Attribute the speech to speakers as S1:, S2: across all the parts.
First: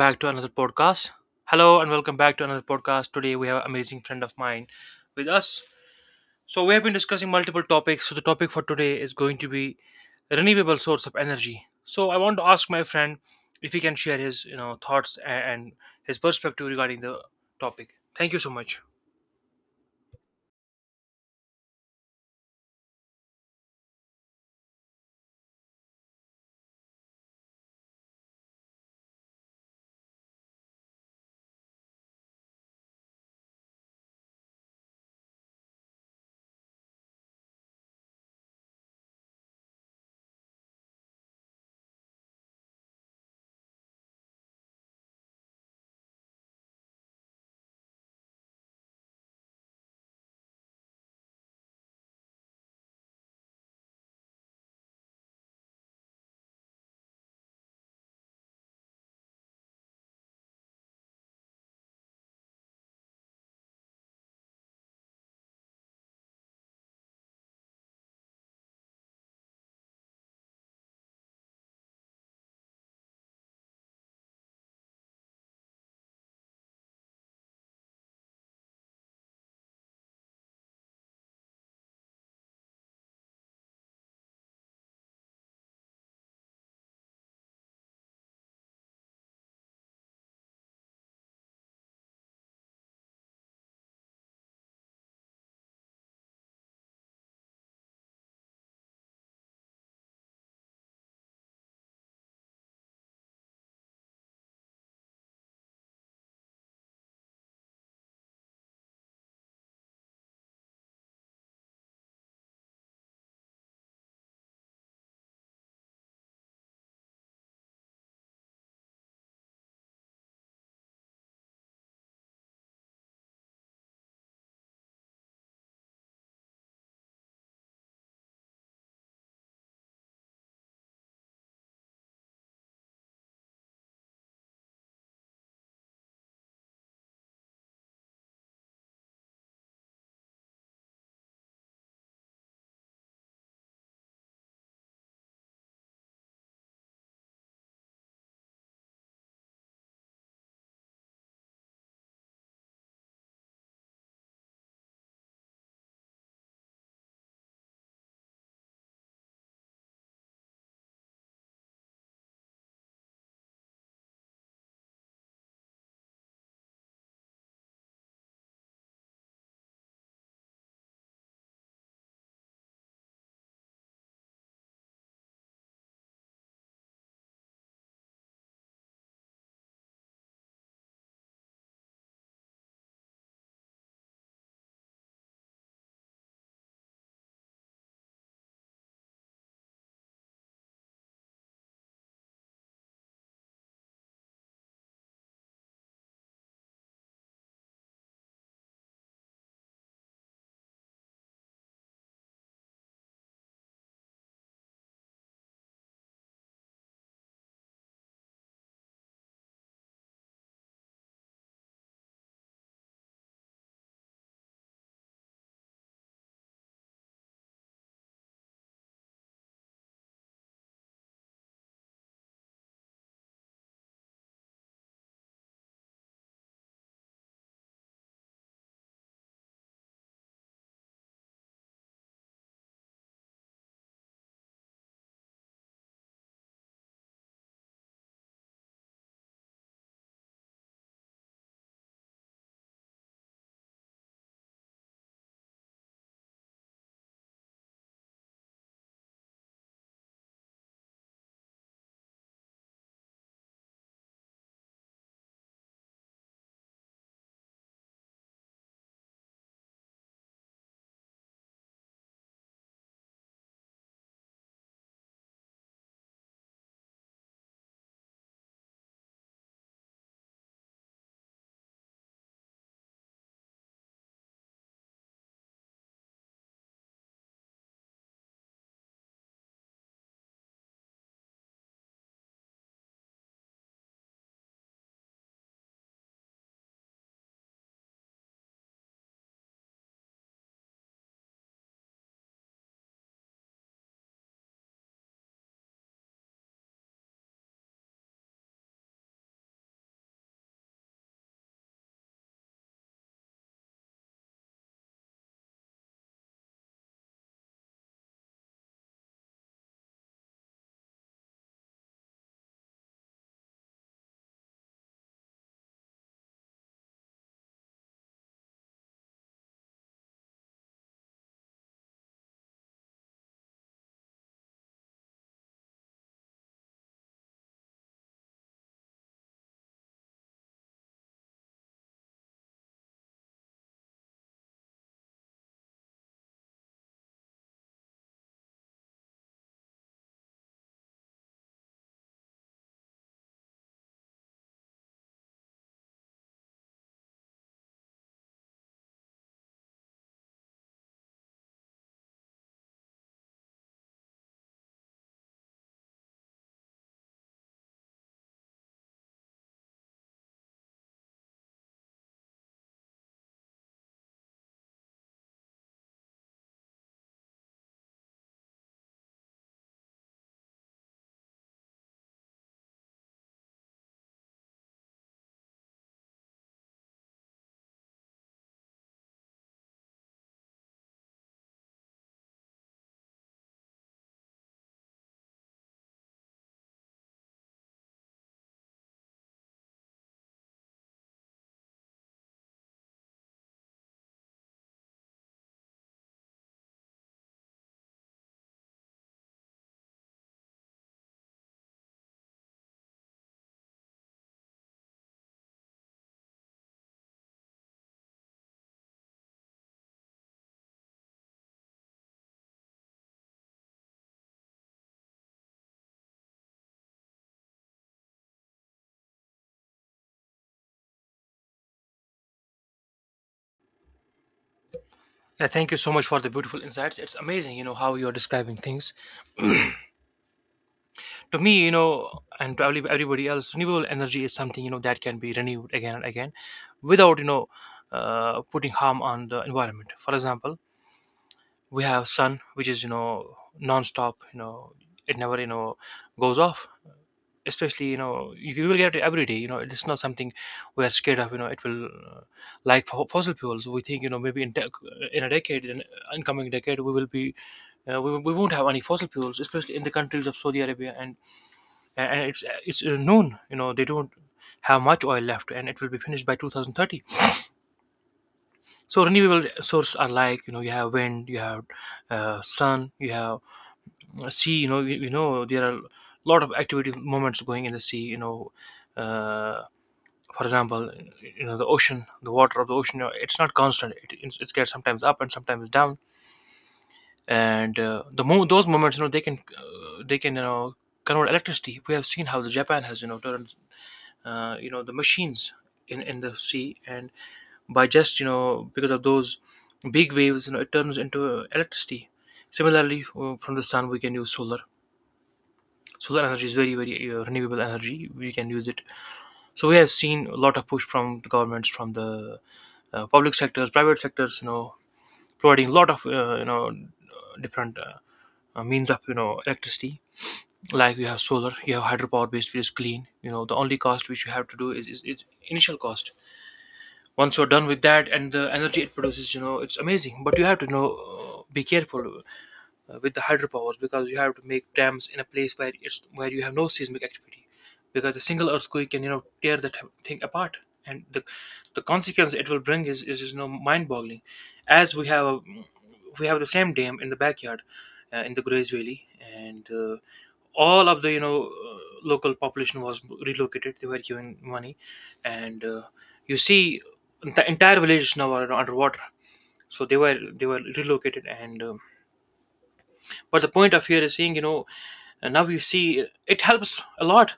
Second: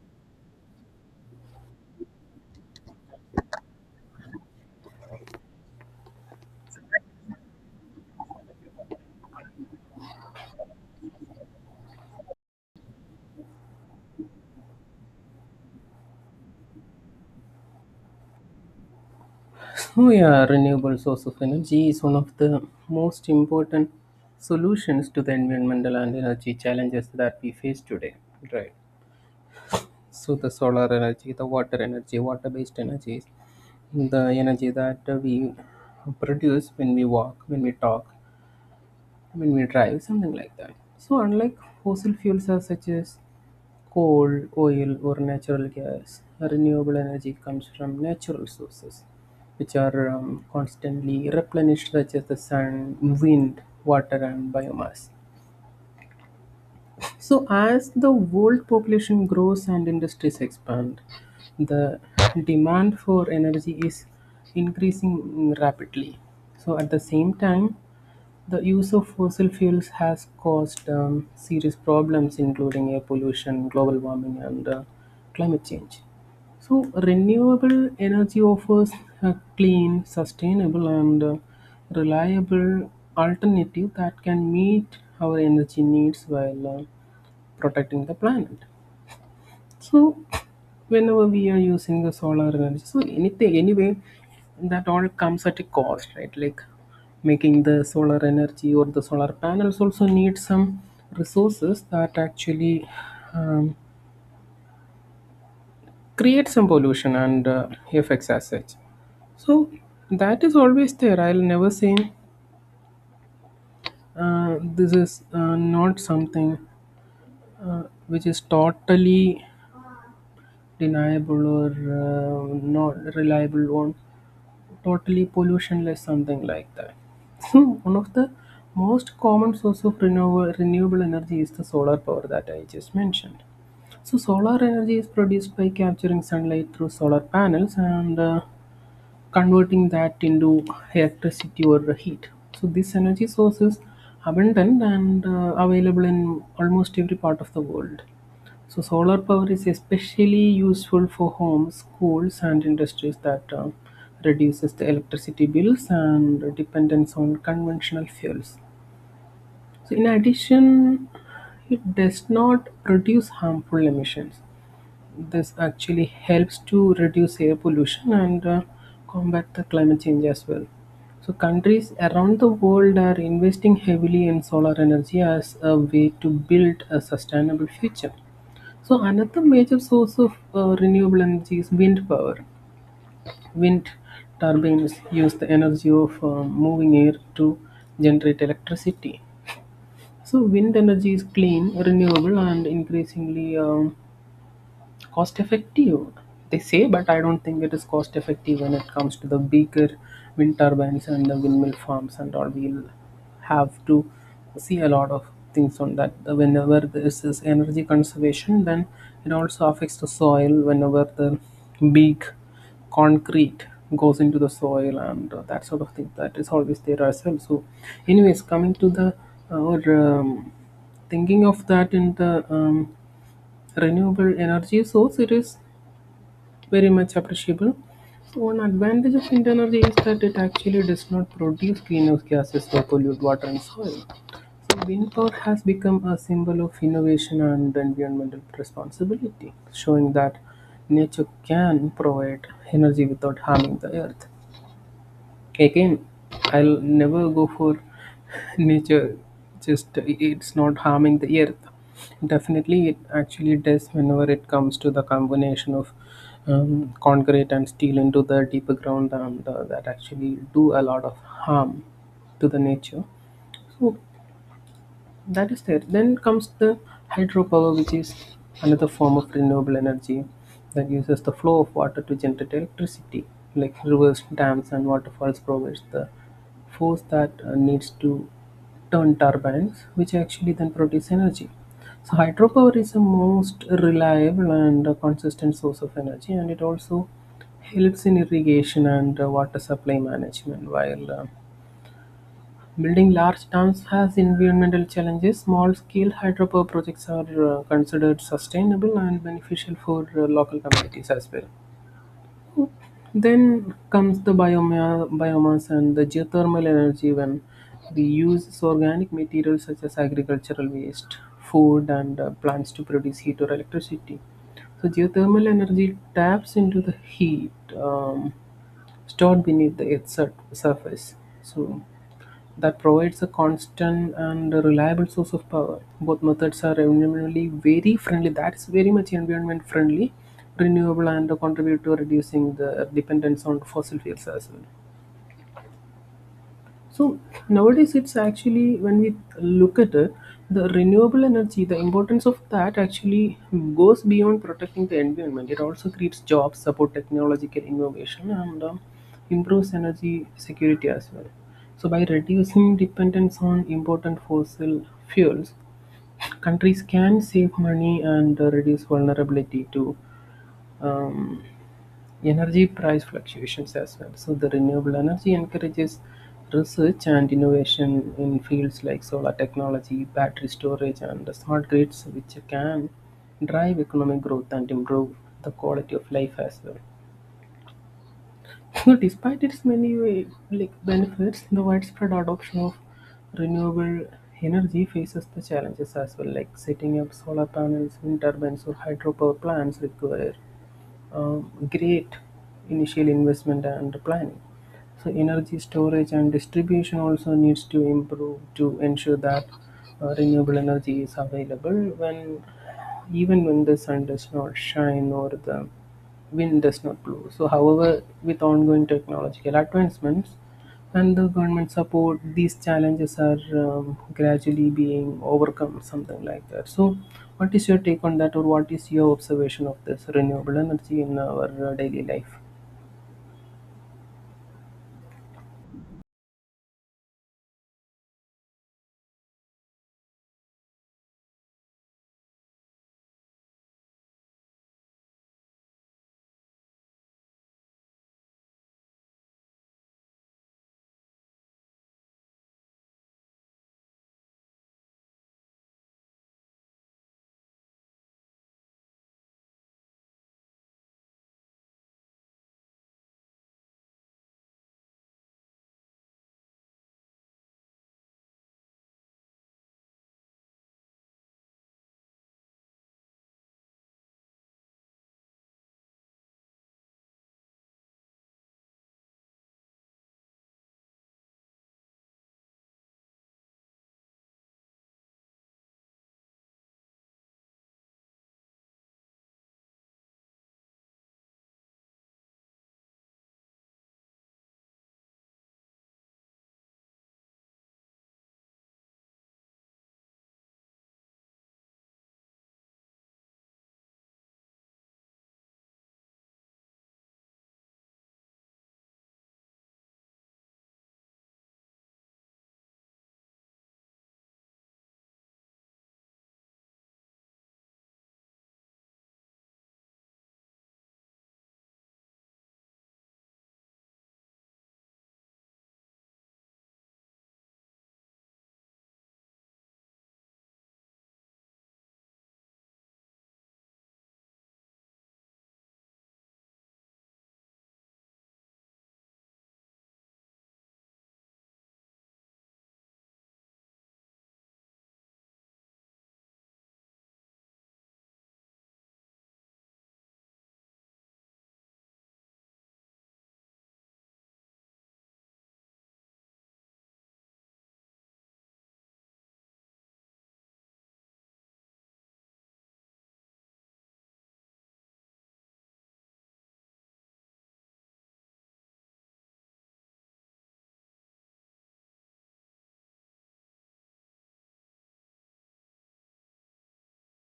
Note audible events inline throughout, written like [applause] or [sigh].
S1: Back to another podcast. Hello and welcome back to another podcast. Today we have an amazing friend of mine with us. So we have been discussing multiple topics. So the topic for today is going to be renewable source of energy. So I want to ask my friend if he can share his thoughts and his perspective regarding the topic. Thank you so much.
S2: Oh yeah, renewable source of energy is one of the most important solutions to the environmental and energy challenges that we face today. Right. So the solar energy, the water energy, water-based energies, the energy that we produce when we walk, when we talk, when we drive, something like that. So unlike fossil fuels are such as coal, oil, or natural gas. Renewable energy comes from natural sources, which are constantly replenished, such as the sun, wind, water, and biomass. So, as the world population grows and industries expand, the demand for energy is increasing rapidly. So, at the same time, the use of fossil fuels has caused serious problems, including air pollution, global warming, and climate change. So, renewable energy offers a clean, sustainable, and reliable alternative that can meet our energy needs while protecting the planet. So whenever we are using the solar energy, so anything anyway, that all comes at a cost, right? Like making the solar energy or the solar panels also need some resources that actually um, create some pollution and effects as such. So that is always there. I'll never say this is not something which is totally deniable or not reliable or totally pollutionless, something like that. [laughs] So one of the most common source of renewable energy is the solar power that I just mentioned. So solar energy is produced by capturing sunlight through solar panels and converting that into electricity or heat. So this energy source is abundant and available in almost every part of the world. So solar power is especially useful for homes, schools, and industries that reduces the electricity bills and dependence on conventional fuels. So in addition, it does not produce harmful emissions. This actually helps to reduce air pollution and combat the climate change as well. So, countries around the world are investing heavily in solar energy as a way to build a sustainable future. So another major source of renewable energy is wind power. Wind turbines use the energy of moving air to generate electricity. So wind energy is clean, renewable, and increasingly cost effective they say, but I don't think it is cost effective when it comes to the bigger wind turbines and the windmill farms, and all we'll have to see a lot of things on that. Whenever this is energy conservation, then it also affects the soil whenever the big concrete goes into the soil and that sort of thing, that is always there as well. So anyways, coming to the our thinking of that in the um, renewable energy source, it is very much appreciable. So one advantage of wind energy is that it actually does not produce greenhouse gases or pollute water and soil. So wind power has become a symbol of innovation and environmental responsibility, showing that nature can provide energy without harming the earth. Again, I'll never go for [laughs] nature, just it's not harming the earth. Definitely, it actually does whenever it comes to the combination of concrete and steel into the deeper ground, and that actually do a lot of harm to the nature. So that is there. Then comes the hydropower, which is another form of renewable energy that uses the flow of water to generate electricity. Like rivers, dams, and waterfalls provides the force that needs to turn turbines, which actually then produce energy. So hydropower is the most reliable and consistent source of energy, and it also helps in irrigation and water supply management. While building large dams has environmental challenges, small-scale hydropower projects are considered sustainable and beneficial for local communities as well. Then comes the biomass and the geothermal energy, when we use organic materials such as agricultural waste, food, and plants to produce heat or electricity. So geothermal energy taps into the heat um, stored beneath the Earth's surface. So that provides a constant and a reliable source of power. Both methods are environmentally very friendly. That's very much environment friendly, renewable, and contribute to reducing the dependence on fossil fuels as well. So nowadays, it's actually when we look at it, the renewable energy, the importance of that actually goes beyond protecting the environment. It also creates jobs, support technological innovation, and improves energy security as well. So by reducing dependence on important fossil fuels, countries can save money and reduce vulnerability to um, energy price fluctuations as well. So the renewable energy encourages research and innovation in fields like solar technology, battery storage, and the smart grids, which can drive economic growth and improve the quality of life as well. [laughs] So despite its many benefits, the widespread adoption of renewable energy faces the challenges as well, like setting up solar panels, wind turbines, or hydropower plants require great initial investment and planning. So energy storage and distribution also needs to improve to ensure that renewable energy is available when, even when the sun does not shine or the wind does not blow. So, however, with ongoing technological advancements and the government support, these challenges are gradually being overcome, something like that. So, what is your take on that, or what is your observation of this renewable energy in our daily life?
S1: Yeah, thank you so much for the beautiful insights. It's amazing, you know, how you're describing things to me, you know, and probably everybody else, renewable energy is something, you know, that can be renewed again and again, without putting harm on the environment. For example, we have sun, which is, you know, non-stop. You know, it never goes off. Especially, you know, you will get it every day. You know, it's not something we are scared of. You know, it will like fossil fuels. We think, you know, maybe in a decade, in incoming decade, we will be we won't have any fossil fuels, especially in the countries of Saudi Arabia. And it's known, you know, they don't have much oil left, and it will be finished by 2030. So renewable sources are like, you know, you have wind, you have sun, you have sea. You know, you know, there are a lot of activity moments going in the sea. You know, uh, for example, you know, the ocean, the water of the ocean, you know, it's not constant. It gets sometimes up and sometimes down. And those moments, you know, they can, they can, you know, convert electricity. We have seen how the Japan has, you know, turned you know, the machines in the sea, and by just, you know, because of those big waves, you know, it turns into electricity. Similarly, from the sun we can use solar. Solar energy is very very renewable energy, we can use it. So we have seen a lot of push from the governments, from the public sectors, private sectors, you know, providing a lot of different means of, you know, electricity. Like you have solar, you have hydropower based, which is clean. You know, the only cost which you have to do is initial cost. Once you're done with that and the energy it produces, you know, it's amazing. But you have to, you know, be careful with the hydropowers, because you have to make dams in a place where it's where you have no seismic activity, because a single earthquake can, you know, tear that thing apart. And the consequence it will bring is, you know, mind boggling. As we have a, We have the same dam in the backyard, in the Grays Valley. And all of the, you know, local population was relocated, they were given money. And you see, the entire villages now are underwater. So they were relocated. And but the point of here is seeing, you know, and now you see, it helps a lot.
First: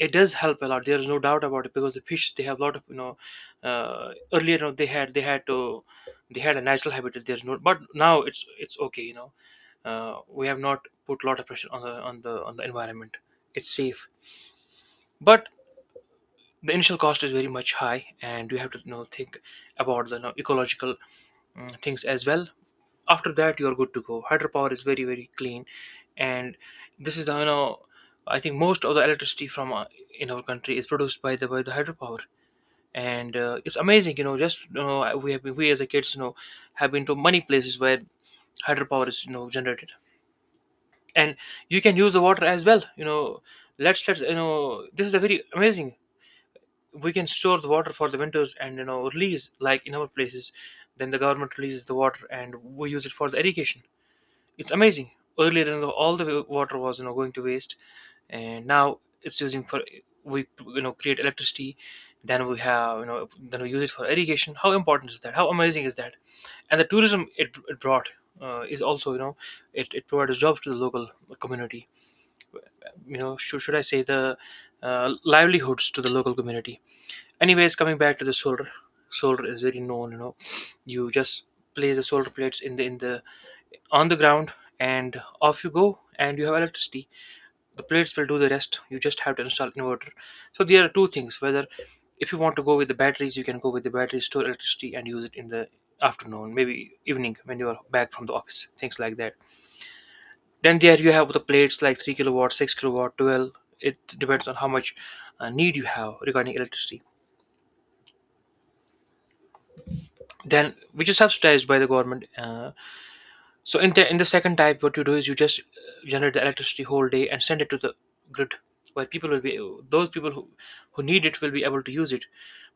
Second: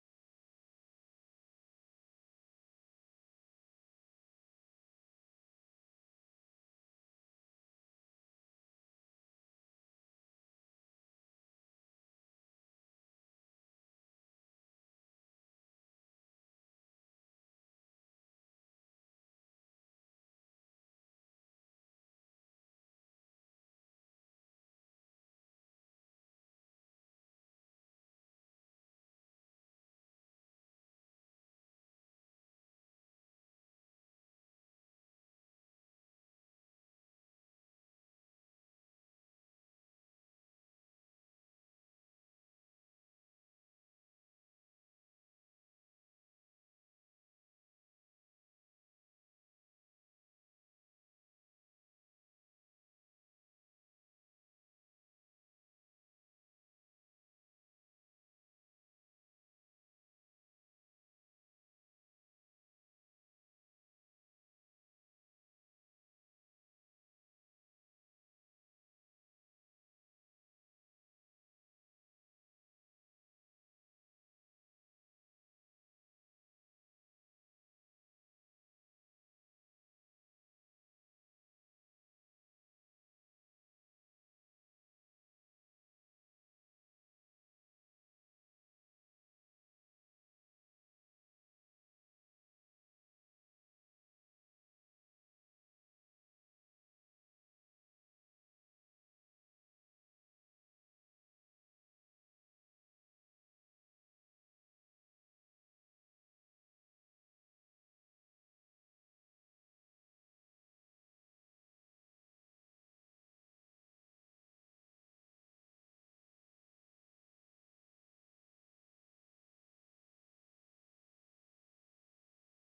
S1: It does help a lot, there is no doubt about it. Because the fish, they have a lot of, you know, earlier on, they had to, they had a natural habitat, there's no. But now it's okay, you know, we have not put a lot of pressure on the environment. It's safe. But the initial cost is very much high, and we have to, you know, think about the, you know, ecological things as well. After that, you're good to go. Hydropower is very very clean. And this is the, you know, I think most of the electricity from, in our country is produced by the hydropower. And it's amazing, you know, just, you know, we as a kids, you know, have been to many places where hydropower is, you know, generated. And you can use the water as well, you know. Let's, you know, this is a very amazing. We can store the water for the winters and, you know, release, like in our places, then the government releases the water, and we use it for the irrigation. It's amazing. Earlier, you know, all the water was, you know, going to waste, and now it's using for, we, you know, create electricity. Then we have, you know, then we use it for irrigation. How important is that? How amazing is that? And the tourism it brought, is also, you know, it provides jobs to the local community. You know, should I say the livelihoods to the local community. Anyways, coming back to the solar, solar is very known. You know, you just place the solar plates in the on the ground, and off you go, and you have electricity. The plates will do the rest, you just have to install inverter. So there are two things, whether if you want to go with the batteries, you can go with the batteries, store electricity and use it in the afternoon, maybe evening, when you are back from the office, things like that. Then there you have the plates like 3 kilowatt, 6 kilowatt, 12. It depends on how much need you have regarding electricity, then which is subsidized by the government. So in the second type, what you do is you just generate the electricity whole day and send it to the grid, where people will be, those people who need it will be able to use it.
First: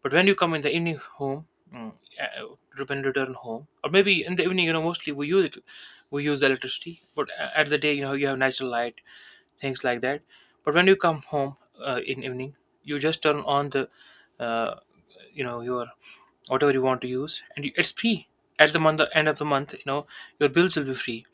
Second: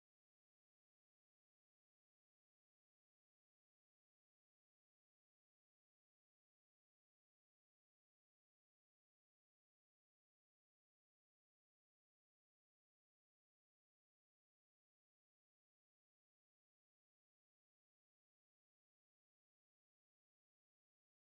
S1: But when you come in the evening home, mm, when you return home, or maybe in the evening, you know, mostly we use it, we use the electricity. But at the day, you know, you have natural light, things like that. But when you come home in evening, you just turn on the, uh, you know, your whatever you want to use, and you, it's free. At the month, end of the month, you know, your bills will be free,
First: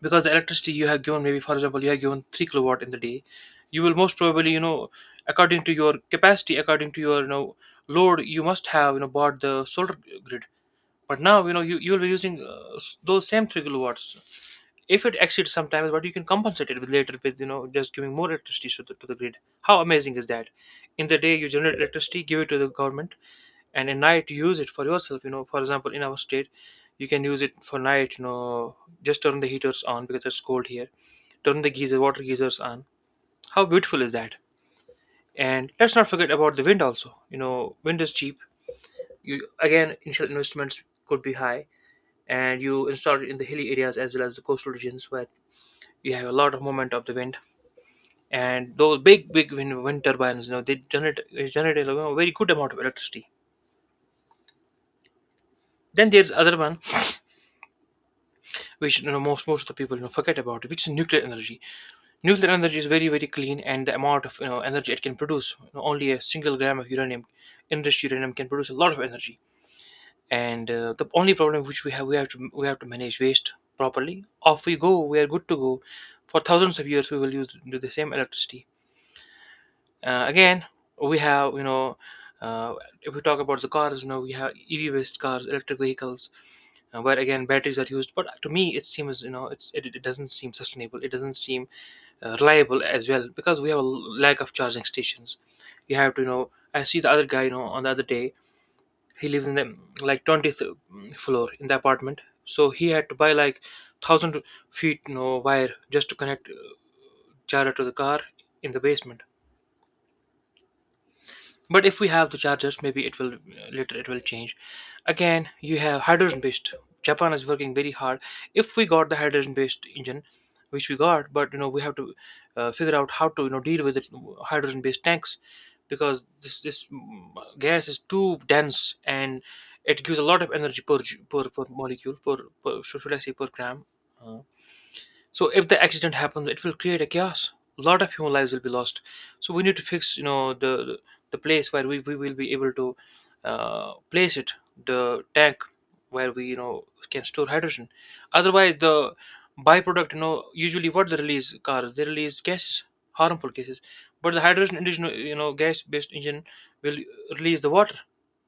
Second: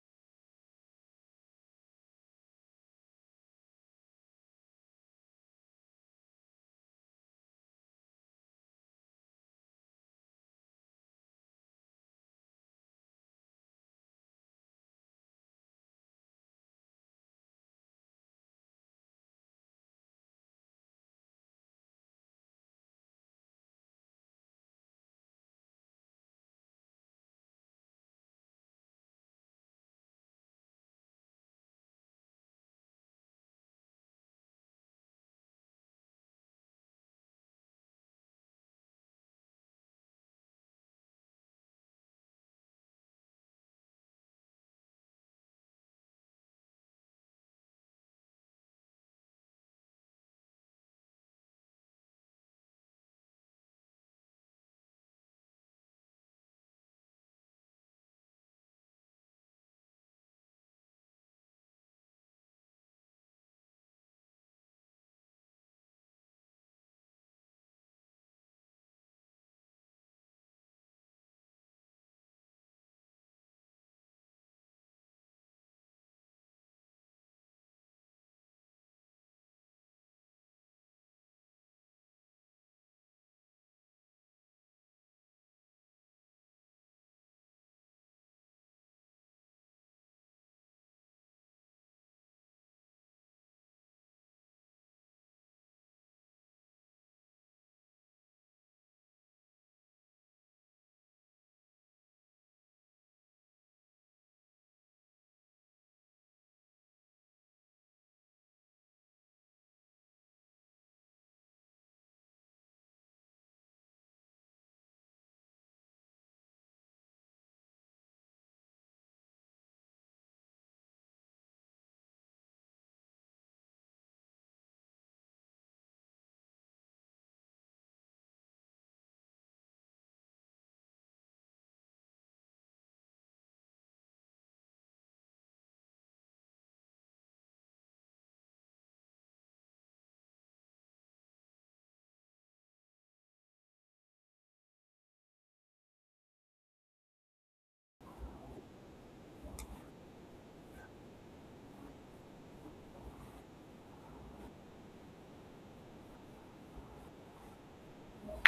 S1: because the electricity you have given, maybe for example, you have given 3 kilowatt in the day, you will most probably, you know, according to your capacity, according to your, you know, load, you must have, you know, bought the solar grid. But now, you know, you will be using those same 3 kilowatts. If it exceeds sometimes, but you can compensate it with later, with, you know, just giving more electricity to the grid. How amazing is that? In the day you generate electricity, give it to the government, and at night you use it for yourself. You know, for example, in our state, you can use it for night. You know, just turn the heaters on because it's cold here, turn the geyser, water geysers on. How beautiful is that? And let's not forget about the wind also. You know, wind is cheap. You, again, initial investments could be high. And you install it in the hilly areas as well as the coastal regions, where you have a lot of movement of the wind. And those big wind turbines, you know, they generate, you know, very good amount of electricity. Then there's other one, which, you know, most of the people, you know, forget about it, which is nuclear energy. Nuclear energy is very very clean, and the amount of, you know, energy it can produce, you know, only a single gram of uranium, enriched uranium, can produce a lot of energy. And the only problem which we have, we have to manage waste properly. Off we go, we are good to go for thousands of years. We will use do the same electricity. Again, we have, you know, uh, if we talk about the cars, you know, we have EV based cars, electric vehicles, where again batteries are used. But to me it seems, you know, it doesn't seem sustainable, it doesn't seem reliable as well, because we have lack of charging stations. You have to, you know, I see the other guy, you know, on the other day, he lives in the like 20th floor in the apartment. So he had to buy like 1000 feet, you know, wire just to connect charger to the car in the basement. But if we have the chargers, maybe it will later, it will change. Again you have hydrogen based. Japan is working very hard. If we got the hydrogen based engine, which we got, but you know, we have to figure out how to, you know, deal with it. Hydrogen based tanks, because this gas is too dense, and it gives a lot of energy per per molecule, per, should I say, per gram. Uh, so if the accident happens, it will create a chaos. A lot of human lives will be lost. So we need to fix, you know, the place where we will be able to place it, the tank, where we, you know, can store hydrogen. Otherwise, the byproduct, you know, usually what they release, cars, they release gases, harmful gases. But the hydrogen engine, you know, gas-based engine will release the water.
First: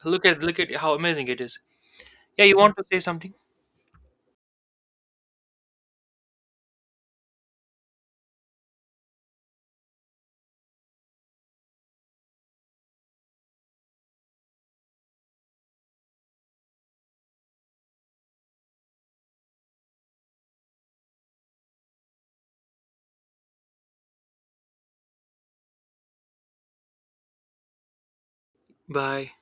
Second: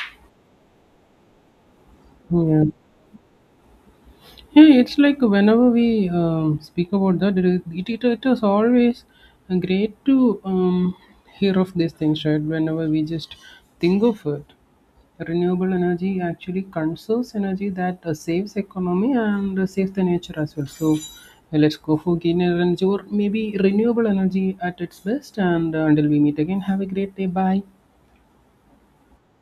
S1: Look at how amazing it is. Yeah, you
S2: Yeah.
S1: want to say something?
S2: Yeah, it's like whenever we speak about that, it is always great to hear of these things, right? Whenever we just think of it, renewable energy actually conserves energy that saves economy and saves the nature as well. So let's go for greener energy or maybe renewable energy at its best. And until we meet again, have a great day. Bye.
S1: Bye.